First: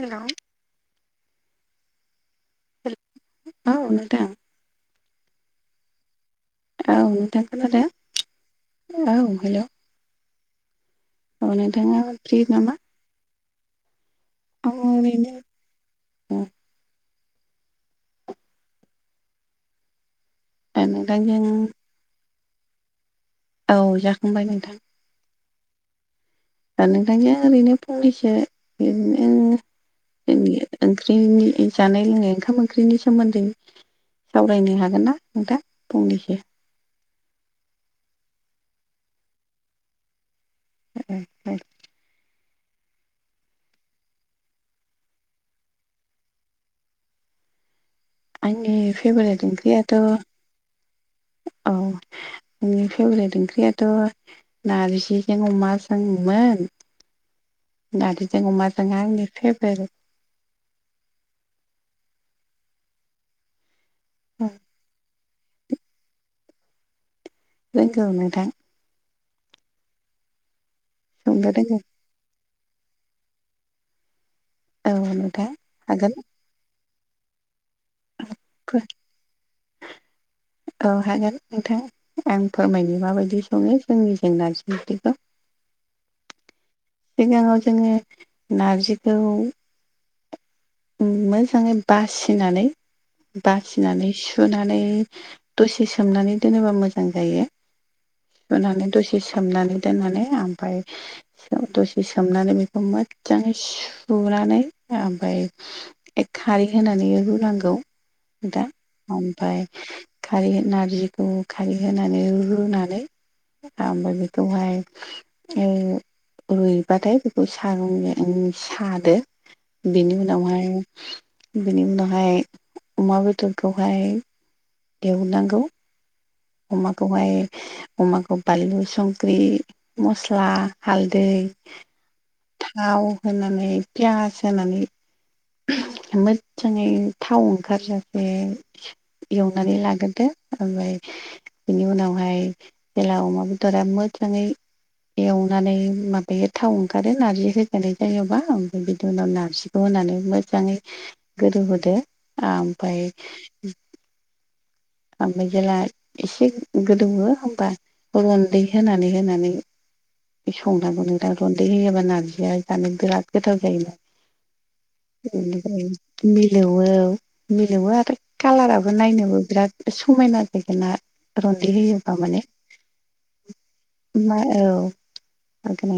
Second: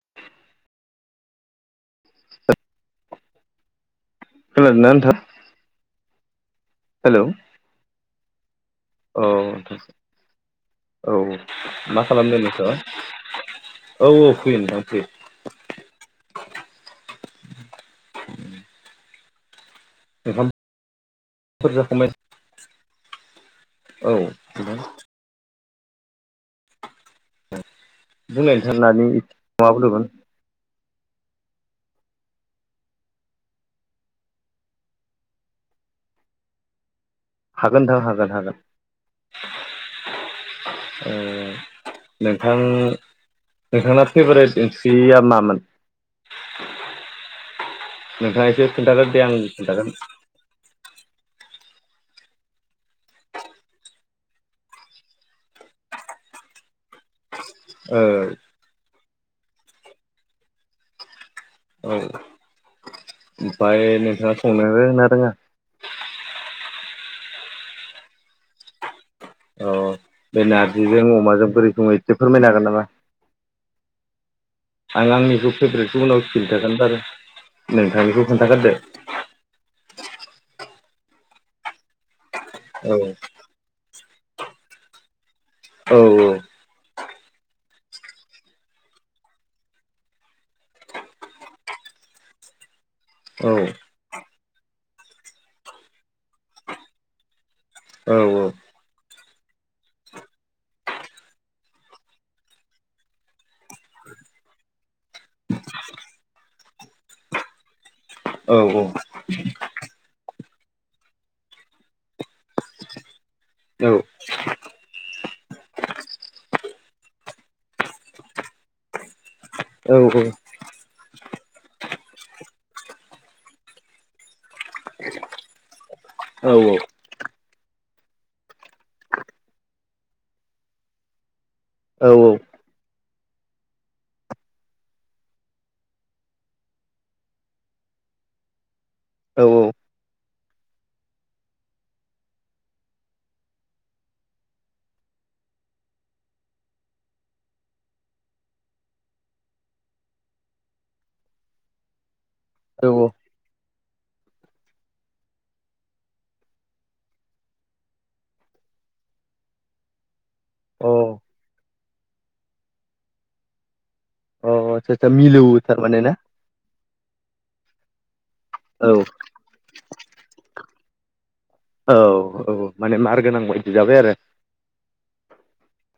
Hello औ नोंथां। खोनादोंना नोंथां औ नोंथां खोनादों। औ अ हेलौ नोंथां औ औ। नोंथाङा मा फ्रि खालामदों नामा? नोंथाङा? औ औ फ्रि नोंथां फ्रि। ओरैनो औ। [inaudible] [unintelligible] नोंथांजों जाखांबाय औ जाखांबाय नोंथां दा नोंथांजों ओरैनो दबरसे बुंलाय नोंथां नानि [unintelligible] माबाफोरमोन जोंनि ओंख्रिनि जानाय लोंनाय ओंखाम ओंख्रिनि सोमोन्दै सावरायनो हागोन ना नोंथां फंनैसो हागोन नोंथां हागोन हागोन नोंथां नोंथांना फेभारेट ओंख्रिया मामोन [inaudible] नोंथाङा एसे आंनि खोन्थागोन दे आं फेभारेट खोन्थागोन ओंख्रियाथ' औ आंनि फेभरेट ओंख्रियाथ' नारजिजों अमा सोंमोन ओ नारजिजों अमाजोंहाय आंनि फेभरेट। औ ओमफफ्राय नोंथाङा संनो होनना रोङा रोंगौ नोंथां अ बे नारजिजों अमाजों संनो बोरै रोङो सोङो एसे फोरमायनो हागोन नामा औ आं नोंथां आंनिखौ फेभरेटसो हागोन उनाव खिन्थागोन बारु नोंथांनिखौ खोन्थाग्रोदो औ हागोन नोंथां आं औ फोरमायनो माबायदि सङो जोंनि जेंना जेंथिखौ औ औ सिगाङाव जोङो नारजिखौ मोजाङै बासिनानै औ औ बासिनानै सु सुनानै दसे सोमनानै दोनोबा मोजां जायो औ औ सुनानै दसे सोमनानै दोननानै ओमफफ्राय दसे सोमनानै बेखौ मोजाङै सुनानै ओमफ्राय खारै होनानै रुनांगौ दा ओमफ्राय खारै नारजिखौ खारै होनानै रुनानै आब बेथ'हाय ओ रुइ-रुइबाथाय बेखौ सागं सादो बेनि उनाव बिनि उनावहाय अमा बेदरखौहाय देवनांगौ अमा खौहाय अमाखौ बानलु संख्रि मस्ला हालदै औ औ थाव होनानै पियास होनानै मोजाङै थाव ओंखारजासे एवनानै लाग्रोदो ओमफ्राय बिनि उनावहाय जेला अमा बेदरा मोजाङै एवनानै माबायो थाव ओंखारो नार्जि होजानाय जायोबा ओमफ्राय बिनि उनाव नारजिखौ होनानै मोजाङै गोदौहोदो औ ओमफाय ओमफ्राय जेला एसे गोदौवो होमबा रनदै होनानै होनानै संनांगौ औ नोंथां रन्दै होयोबा नारजिया जानो बिराद गोथाव जायोमोन। औ निफ्राय मिलौवो मिलौवो आरो औ कालाराबो नायनोबो बिराद समायना जोगोनार रनदि होयोबा माने औ माने मार गोनां बायदि जाबाय आरो म औ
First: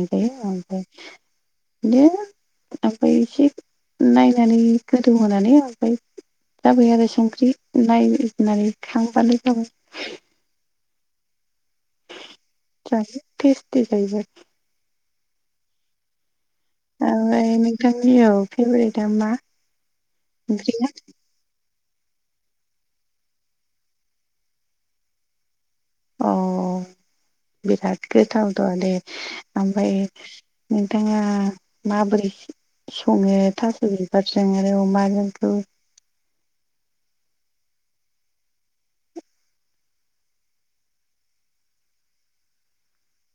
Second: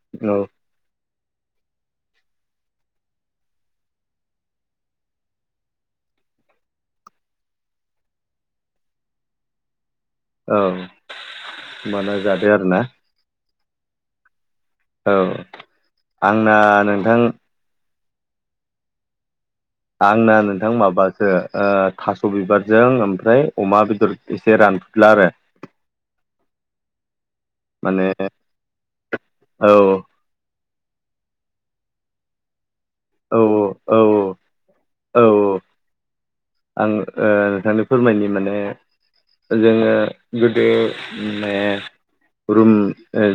औ [unintelligible] नायनानै गोदौ होनानै ओमफ्राय जाबाय आरो संख्रि नायनानै खांबानो जाबाय औ माना जादो आरो ना [unintelligible] टेस टेस जाहैबाय औ आंना नोंथां ओमफ्राय नोंथांनि औ फेभरेटआ मा आंना नोंथां ओंख्रिया माबा सो ओ थास' बिबारजों ओमफ्राय अमा बेदर एसे रानफुला आरो। अह माने बिराद गोथावथ दे औ ओमफ्राय नोंथाङा माबोरै औ सङो थास' औ बिसं बिसं आरो अमाजोंखौ आं ओ नोंथांनो फोरमायनि माने जोङो गोदो माने रुम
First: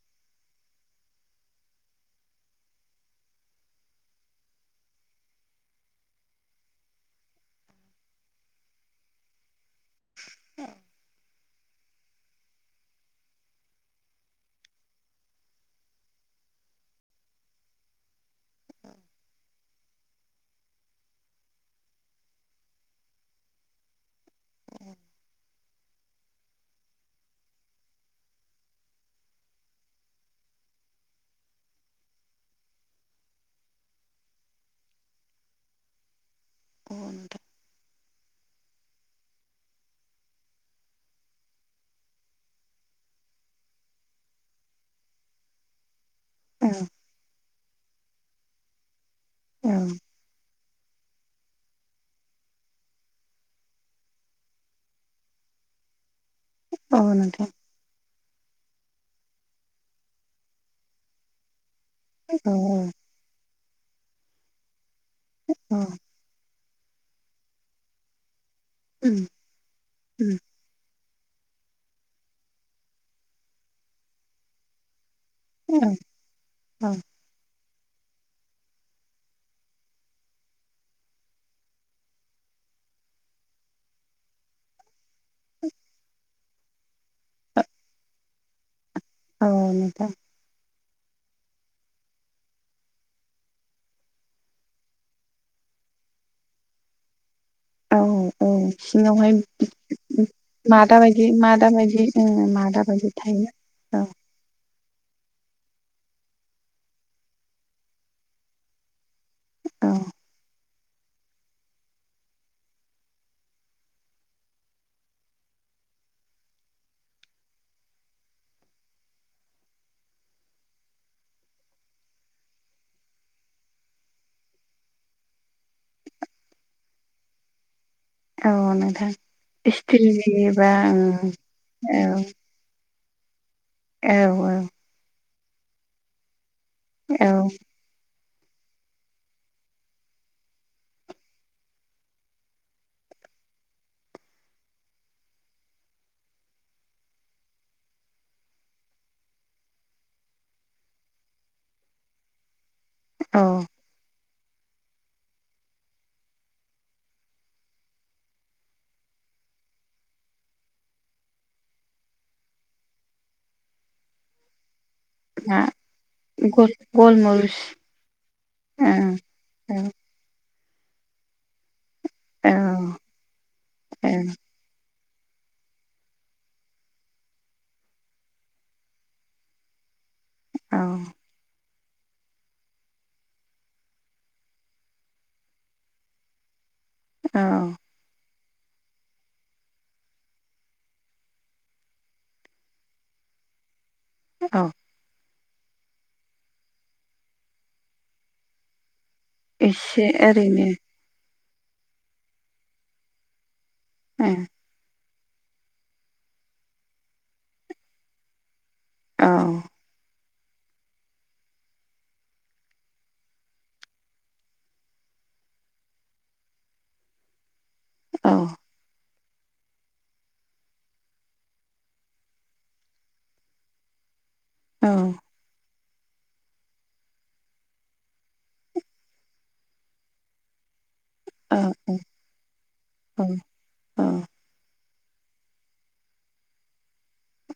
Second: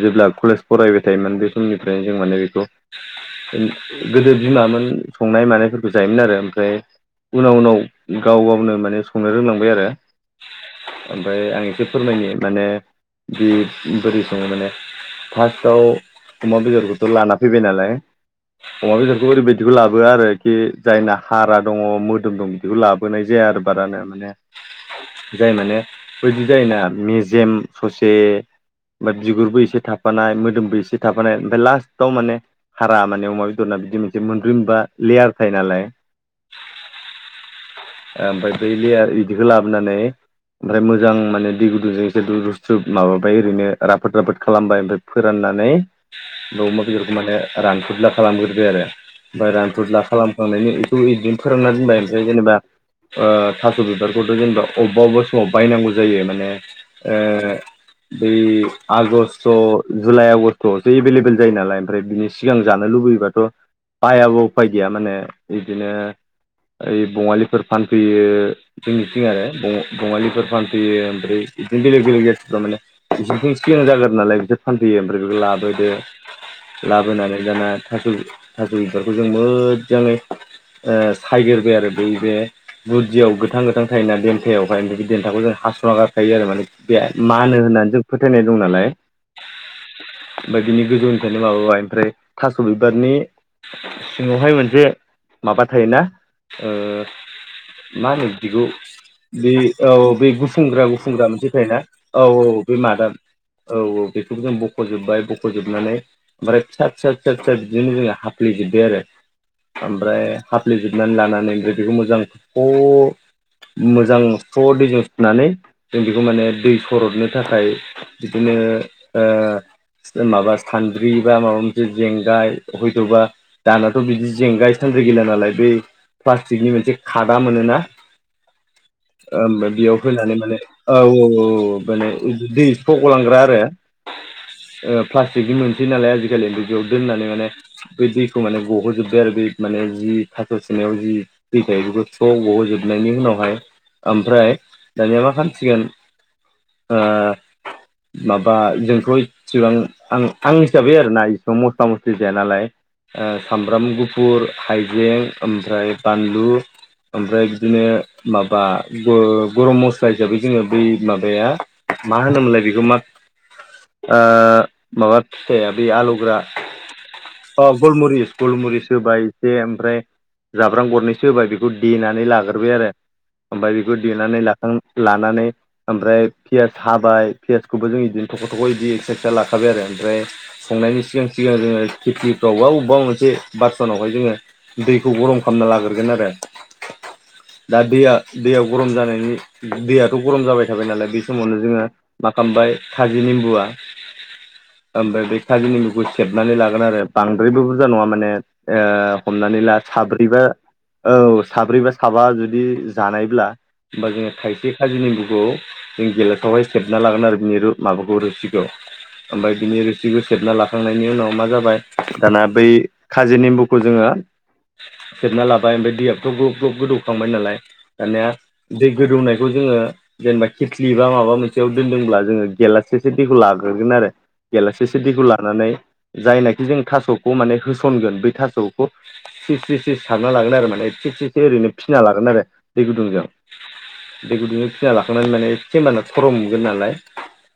जेब्ला कलेज फरायबाय थायोमोन बे समनिफ्राय जों माने बेखौ गोदो बिमामोन संनाय मानायफोरखौ जायोमोन आरो ओमफ्राय उनाव उनाव गाव गावनो माने संनो रोंलांबाय आरो। [unintelligible] ओमफ्राय आं एसे फोरमायनो माने बि बोरै सङो माने। फार्स्टआव अमा बेदरखौथ' लाना फैबाय नालाय। अमा बेदरखौ ओरैबायदिखौ लाबोआ आरोखि जायना हारा दङ मोदोम दं। बेखौ लाबोनाय जाया आरो बारानो माने जाय माने बैदि जायोना मेजेम ससे ओमफ्राय बिगुरबो एसे थाफानाय मोदोमबो एसे थाफानाय ओमफ्राय लास्टाव माने हारा माने अमा बेदरना बिदि मोनसे मोनब्रै मोनबा लेयार थायो नालाय। औ नोंथां ओ ओमफ्राय बै लियार बिदिखौ लाबोनानै ओमफ्राय मोजां माने दै गुदुंजों एसे दै लुस्रोबाय माबाबाय ओरैनो राफोद राफोद खालामबाय ओमफ्राय फोराननानै ओमफ्राय औ अमा बेदरखौ माने रानफुदला खालामग्रोबाय आरो ओमफ्राय रानफुदला खालाम खांनायनि बेखौ बिदिनो फोरानना दोनबाय ओमफ्राय जेनेबा ओ थास' बिबारखौथ' जेनेबा अबेबा अबेबा समाव बायनांगौ जायो माने औ ओ नोंथां बै आगष्ट जुलाइ आगष्टआवसो एभेलेबल जायो नालाय। ओमफ्राय बिनि औ सिगां औ जानो लुबैयोबाथ' बायाबा उफाय गैया माने औ बिदिनो ओइ बङालिफोर फानफैयो उम जोंनिथिं आरो उम बङालिफोर फान फैयो ओमफ्राय बिदिनो बेलेक बेलेक जाथिफोरा माने बिसोरजों एसे सिना जाना नालाय बिसोरो फानफैयो आरो आमफ्राय बेखौ लाब औ लाबोदो औ लाबोनानै दाना थास' थास'बिबारखौ जों मोजाङै ओ सायग्रोबाय आरो बै बे गुदियाव गोथां गोथां थायोना देन्थायावहाय देन्थाखौ जों हास'ना गारखायो आरो माने। बिराद मानो होननानै जों फोथायनाय दं नालाय। औ नोंथां। ओमफ्राय बिनि गोजौनिफ्रायनो माबाबाय ओमफ्राय थास' बिबारनि सिङावहाय मोनसे माबा थायोना ओ औ मा होनो औ बिदिखौ? सिङावहाय बे औ बे मादा बायदि गुफुंग्रा-गुफुंग्रा मोनसे मादा थायोना। बायदि ओ औ-औ बे मादा बायदि थायो औ औ-औ बेखौ जों बख'जोबबाय बख'जोबनानै ओमफ्राय फिसा फिसा फिसा बिदिनो जोङो हाफ्लेेजोबबाय आरो। औ ओमफ्राय हाफ्लेेजोबनानै लानानै ओमफ्राय बेखौ मोजां थख' मोजां स्र दैजों सुनानै जों बेखौ माने दै सरदनो थाखाय बिदिनो ओ माबा सान्द्रि बा माबा मोनसे जेंगाय हयथ'बा दानाथ' बिदि जेंगाय सान्द्रि गैला नालाय बै प्लास्टिकनि मोनसे खादा मोनोना। औ नोंथां ओमफाय बेयाव फैनानै स्टिलनि माने बा औ औ माने दि खौ गलांग्रा आरो। औ औ प्लास्टिकनि मोनसै नालाय आजिखालि बिदियाव औ दोननानै माने बै दैखौ माने गहो'जोबबाय आरो बे माने जि थास' सुनायाव जि दै बेखौ स्र' गहोजोबनायनि उनावहाय ओमफ्राय दानिया मा खालामसिगोन ओ माबा जोंथ इसिबां आं-आं हिसाबै आरोना इसेबां मस्ला मस्लि जाया नालाय। ओ औ सामब्राम गुफुर, हाइजें ओमफ्राय बानलु ओमफ्राय बिदिनो माबा ग गरम मस्ला हिसाबै जोंङो बै माबाया मा होनोमोनलाय बेखौ मा? ओ माबा ना फिथायाया बै आलौग्रा गल गलमरिस अ गलमुरिस गलमुरिस ओं होबा इसे औ ओमफ्राय जाब्रां गरनैसो होबाय बेखौ देनानै औ लाग्रोबबाय आरो ओमफ्राय बेखौ देनानै ला लानानै ओमफ्राय पियास हाबाय पियसखौबो जों बिदिनो थख' थख' बिदि एक्स्रा एक्स्रा लाखाबाय आरो ओमफ्राय संनायनि ओं सिगां सिगां जोंङो खेथिफ्राव बा अबेबा मोनसे बासनावहाय जोंङो दैखौ गरम खालामना लाग्रगोन आरो। अ दा दैया दैया गरम जानायनि दैयाथ' गरम जाबाय थाबाय नालाय बे समावनो जोंङो मा खालामबाय खाजि नेमबुआ औ ओमफ्राय बे खाजिनिममुखौ सेबनानै लागोन आरो बांद्रायबो बुरजा नंङा माने। ओ हमनानै ला एसे साब्रैबा ओरैनो औ साब्रैबा साबा जुदि जानायब्ला होनबा जोंङो थाइसे खाजि नेम्बुखौ जों गेलासावहाय सेबना लागोन आरो बिनिु माबाखौ रोसिखौ। ओमफ्राय ओं बिनि ओ बिदैखौ सेबना लाखांनायनि उनाव मा जाबाय दाना बै खाजि नेम्बुखौ जोंङो सेबना लाबाय ओमफ्राय दैयाथ' ग्रोब ग्रोब गोदौखांबाय नालाय औ दानिया दै गोदौनायखौ जोंङो जेनेबा खिथलि बा माबा मोनसेयाव दोनदोंब्ला जोंङो गेलाससेसो दैखौ लाग्रोगोन आरो। गेलासि औ से दैखौ लानानै जायनाखि जों थास'खौ माने होसनगोन बै थास'खौ स्रि स्रि सारना लागोन आरो माने खेबसेसो औ ओरैनो फिसिना लागोन आरो दै औ गुदुंजों। औ दै गुदुं फिना लाखांनानै माने सेेमबाना थरमगोन नालाय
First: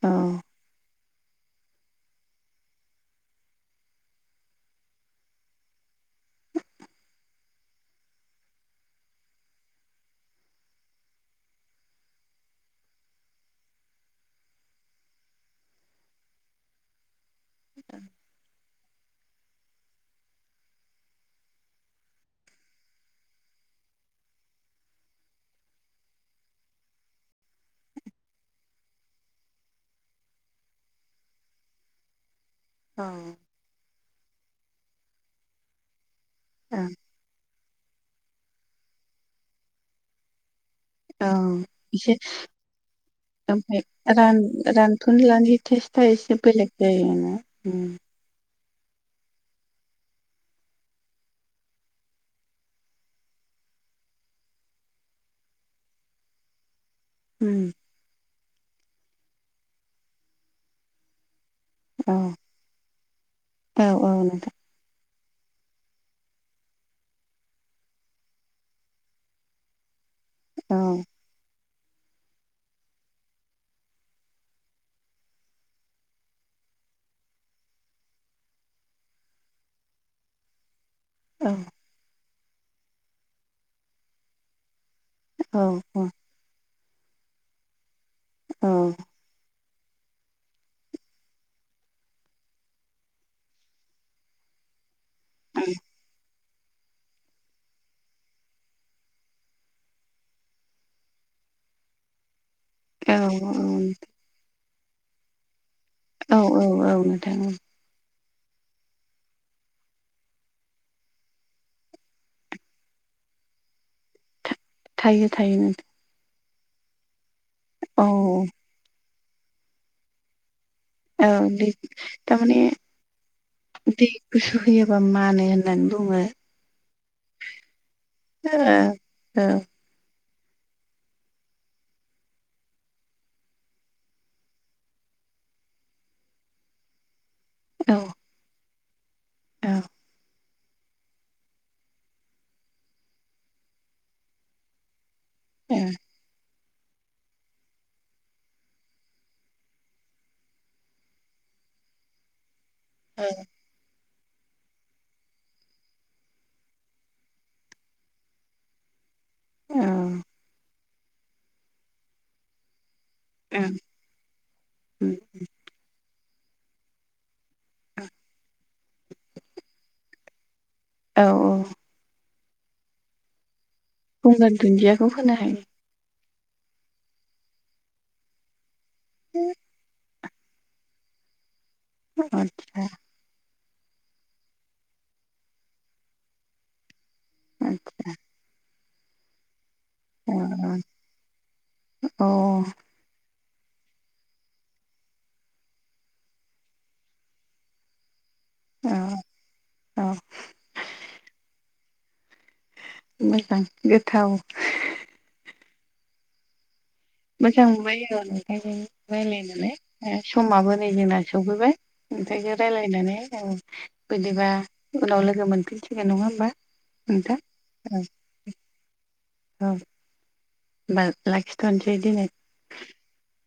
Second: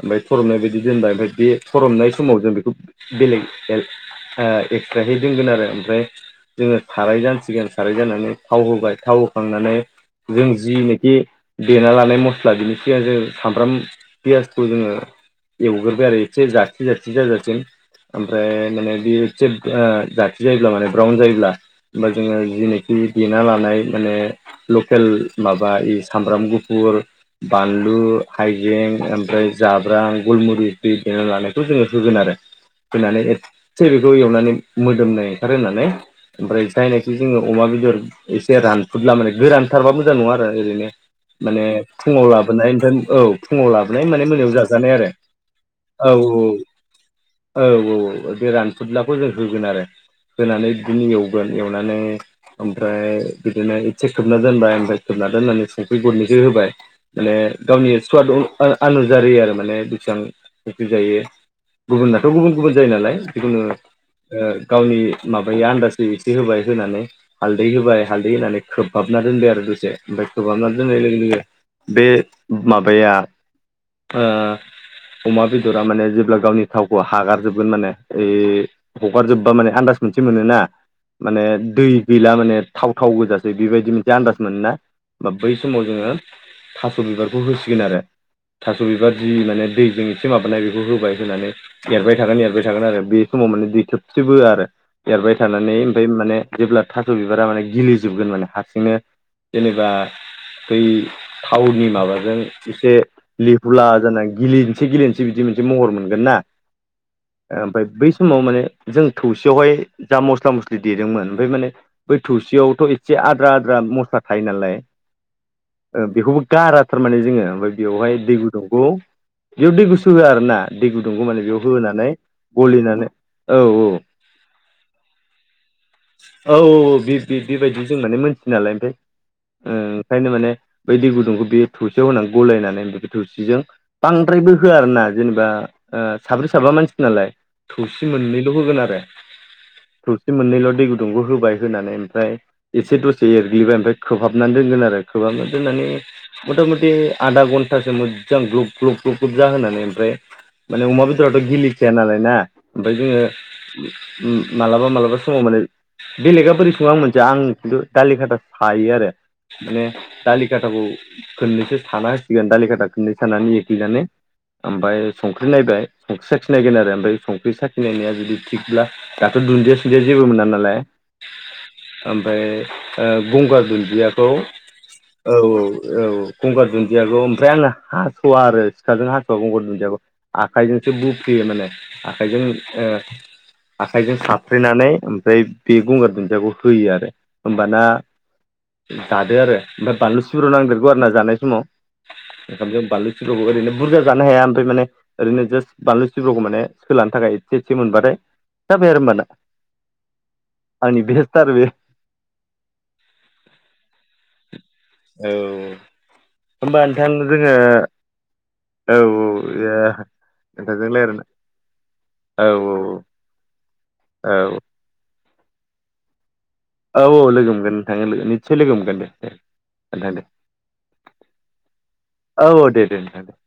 ओमफ्राय थरमनाय बायदि दोनबाय ओमफ्राय बे थरमनाय समाव जों बेखौ बेलेग ए‌ ओ एक्स्राहै दोनगोन आरो ओमफ्राय जोंङो साराय जानसिगोन साराय जानानै थाव होबाय थाव होखांनानै जों जिनिखि देना लानाय मस्ला बिनि सिगां जों सामब्राम पियासखौ जोंङो एवग्रोबाय आरो एसे जाथि जाथि जाजासिम ओम फ्राय माने बेयो जेब एसे जाथि जायोब्ला माने ब्राउन जायोब्ला होमबा जोंङो जिनेखि देना लानाय माने लकेल माबा ए सामब्राम गुफुर बानलु हाइजें ओमफ्राय जाब्रां गलमुरिस बिनानै लानायखौ जोंङो होगोन आरो [inaudible] होनानै एसे बेखौ एवनानै मोदोमनाय ओंखार होनानै ओमफ्राय जायनाखि जोंङो अमा बेदर एसे रानफुदला माने गोरानथारबा मोजां नंङा आरो ओरैनो औ माने एसे फुंङाव लाबोनाय फ्राय औ फुङाव ओमफ्राय लाबोनाय माने रान मोनायाव जाजानाय आरो रानफुनलानि टेस्टआ औ एसे औ बेलेग जायो ना औ उम औ औ बे रान फदलाखौ जों होगोन आरो होनानै बिदिनो एवगोन। एवनानै ओमफ्राय बिदिनो एसे खोबना दोनबाय ओमफ्राय खोबना दोननानै संख्रि गरनैसो होबाय। माने उम गावनि सुवाद अनु आनुजारि आरो माने बेसिबां संख्रि जायो। औ गुबुनाथ' गुबुन गुबुन जायो नालाय जिखुनु औ औ ओ नोंथां गावनि माबायो आन्दाजै एसे होबाय होनानै हालदै होबाय, हालदै होनानै खोबहाबना दोनबाय आरो दसे ओमफ्राय खोबहाबना दोननाय औ लोगो लोगो बे माबाया ओ अमा बेदरा माने जेब्ला गावनि थावखौ हागारजोबगोन माने ओ हगारजोबबा माने आन्दास मोनसे मोनोना माने औ दै गैला माने थाव थाव गोजासै बेबायदि मोनसे आन्दाज मोनोना बा बै औ समाव औ जोंङो थास' बिबारखौ होसिगोन आरो थास' औ बिबार जि माने दैजों एसे माबानाय बेखौ होबाय होनानै एरबाय थागोन एरबाय थागोन आरो बे समाव माने दै थोबसेबो होआ आरो एरबाय थानानै ओमफ्राय माने जेब्ला थास' बिबारा माने गिलिजोबगोन माने हारसिंनो जेनेबा दै थावनि माबाजों एसे औ लेहुला जाना गिलिनसि गिलिनसि बिदि मोनसे महर मोनो गोनना औ औ औ नोंथां औ ओमफ्राय बै बे समाव माने जों थौसियावहाय जा मस्ला मस्लि देदोंमोन ओमफ्राय माने बै थौसियावथ' एसे आद्रा आद्रा मस्ला थायो नालाय थायो थायो नोंथां बेखौबो गारा थारमाने जोङो ओमफ्राय औ बेवहाय दै गुदुंखौ बेयाव दै गुसु होआ आरो ना दै गुदुंखौ औ माने बेयाव दै होनानै थारमाने गलिनानै औ औ दै गुसु होयोबा मानो होननानै बुङो। औ औ औ बे बेबायदि जों माने मोनथियो नालाय ओमफ्राय औ ओंखायनो माने बै दै गुदुंखौ बेयो थौसियाव होनानै गलायनानै बेखौ थौसिजों बांद्रायबो होआ आरो ना जेनेबा ओ साब्रै साबा मानसि नालाय थौसि मोननैल' होगोन आरो औ थौसि मोननैल' दै गुदुंखौ होबाय होनानै ओमफ्राय एसे दसे एरग्लिबाय ओमफ्राय खोबहाबनानै दोनगोन आरो खोबहाब औ दोननानै मथा मथि आधा घन्टासो मोजां ग्ल ग्ल ग्ल ग्लुब जाहोनानै ओमफ्राय माने अमा बेदरावथ' गिलिखाया नालाय ना ओमफाय जोङो मालाबा मालाबा समाव माने बेलेगा बोरै सङो आं मोनथिया आं खिन्थु दालि खाथा सायो आरो माने दालि खाथाखौ खोननैसो साना होसिगोन दालि खाथा खुनै सानानै औ एग्लिनानै ओमफ्राय संख्रि नायबाय संख्रि साखिनायगोन आरो ओमफ्राय बे साखिनायनाया जुदि थिगब्ला दाथ' दुन्दिया सुदिया जेबो मोना नालाय औ औ ओमफ्राय ओ गंगार दुन्दियाखौ गंगार दुन्दियाखौ होनो औ हायो औ औ गंगार दुन्दियाखौ ओमफ्राय आङो हास'वा आरो सिखाजों हास'वा गंगार दुन्दियाखौ आखाइजोंसो बुफुयो माने आखाइजों आदसा ओ आखाइजों साफ्रेनानै ओमफ्राय बे गंगार दुन्दियाखौ होयो आरो होमबाना आदसा जादो आरो ओमफ्राय बानलु अ सिब्र' नांदेरगौ आरो ना जानाय औ समाव ओंखामजों बानलु ओरैनो बुरजा जानो हाया ओमफ्राय माने ओरैनो जास बानलु सिब्रखौ माने सोलानो थाखाय एसे एसे मोनबाथाय जाबाय आरो होमबाना। अ' आंनि बेेस आरो बे मोजां गोथाव औ होमबा नोंथां जोङो मोजां मोनबाय आरो नोंथांजों औ औ रायलायनानै ओ समाबो नोंथांजों नै जोंना रायलायना सफैबाय। औ नोंथांजों रायज्लायनानै औ बिदिबा औ उनाव लोगो मोनफिनसिगोन नंङा होमबा औ औ नोंथां लोगो मोनगोन नोंथां लोगो निस्सय लोगो मोनगोन दे दे उम नोंथां दे होमबा लाखिथ'नोसै दिनै औ दे दे नोंथां दे।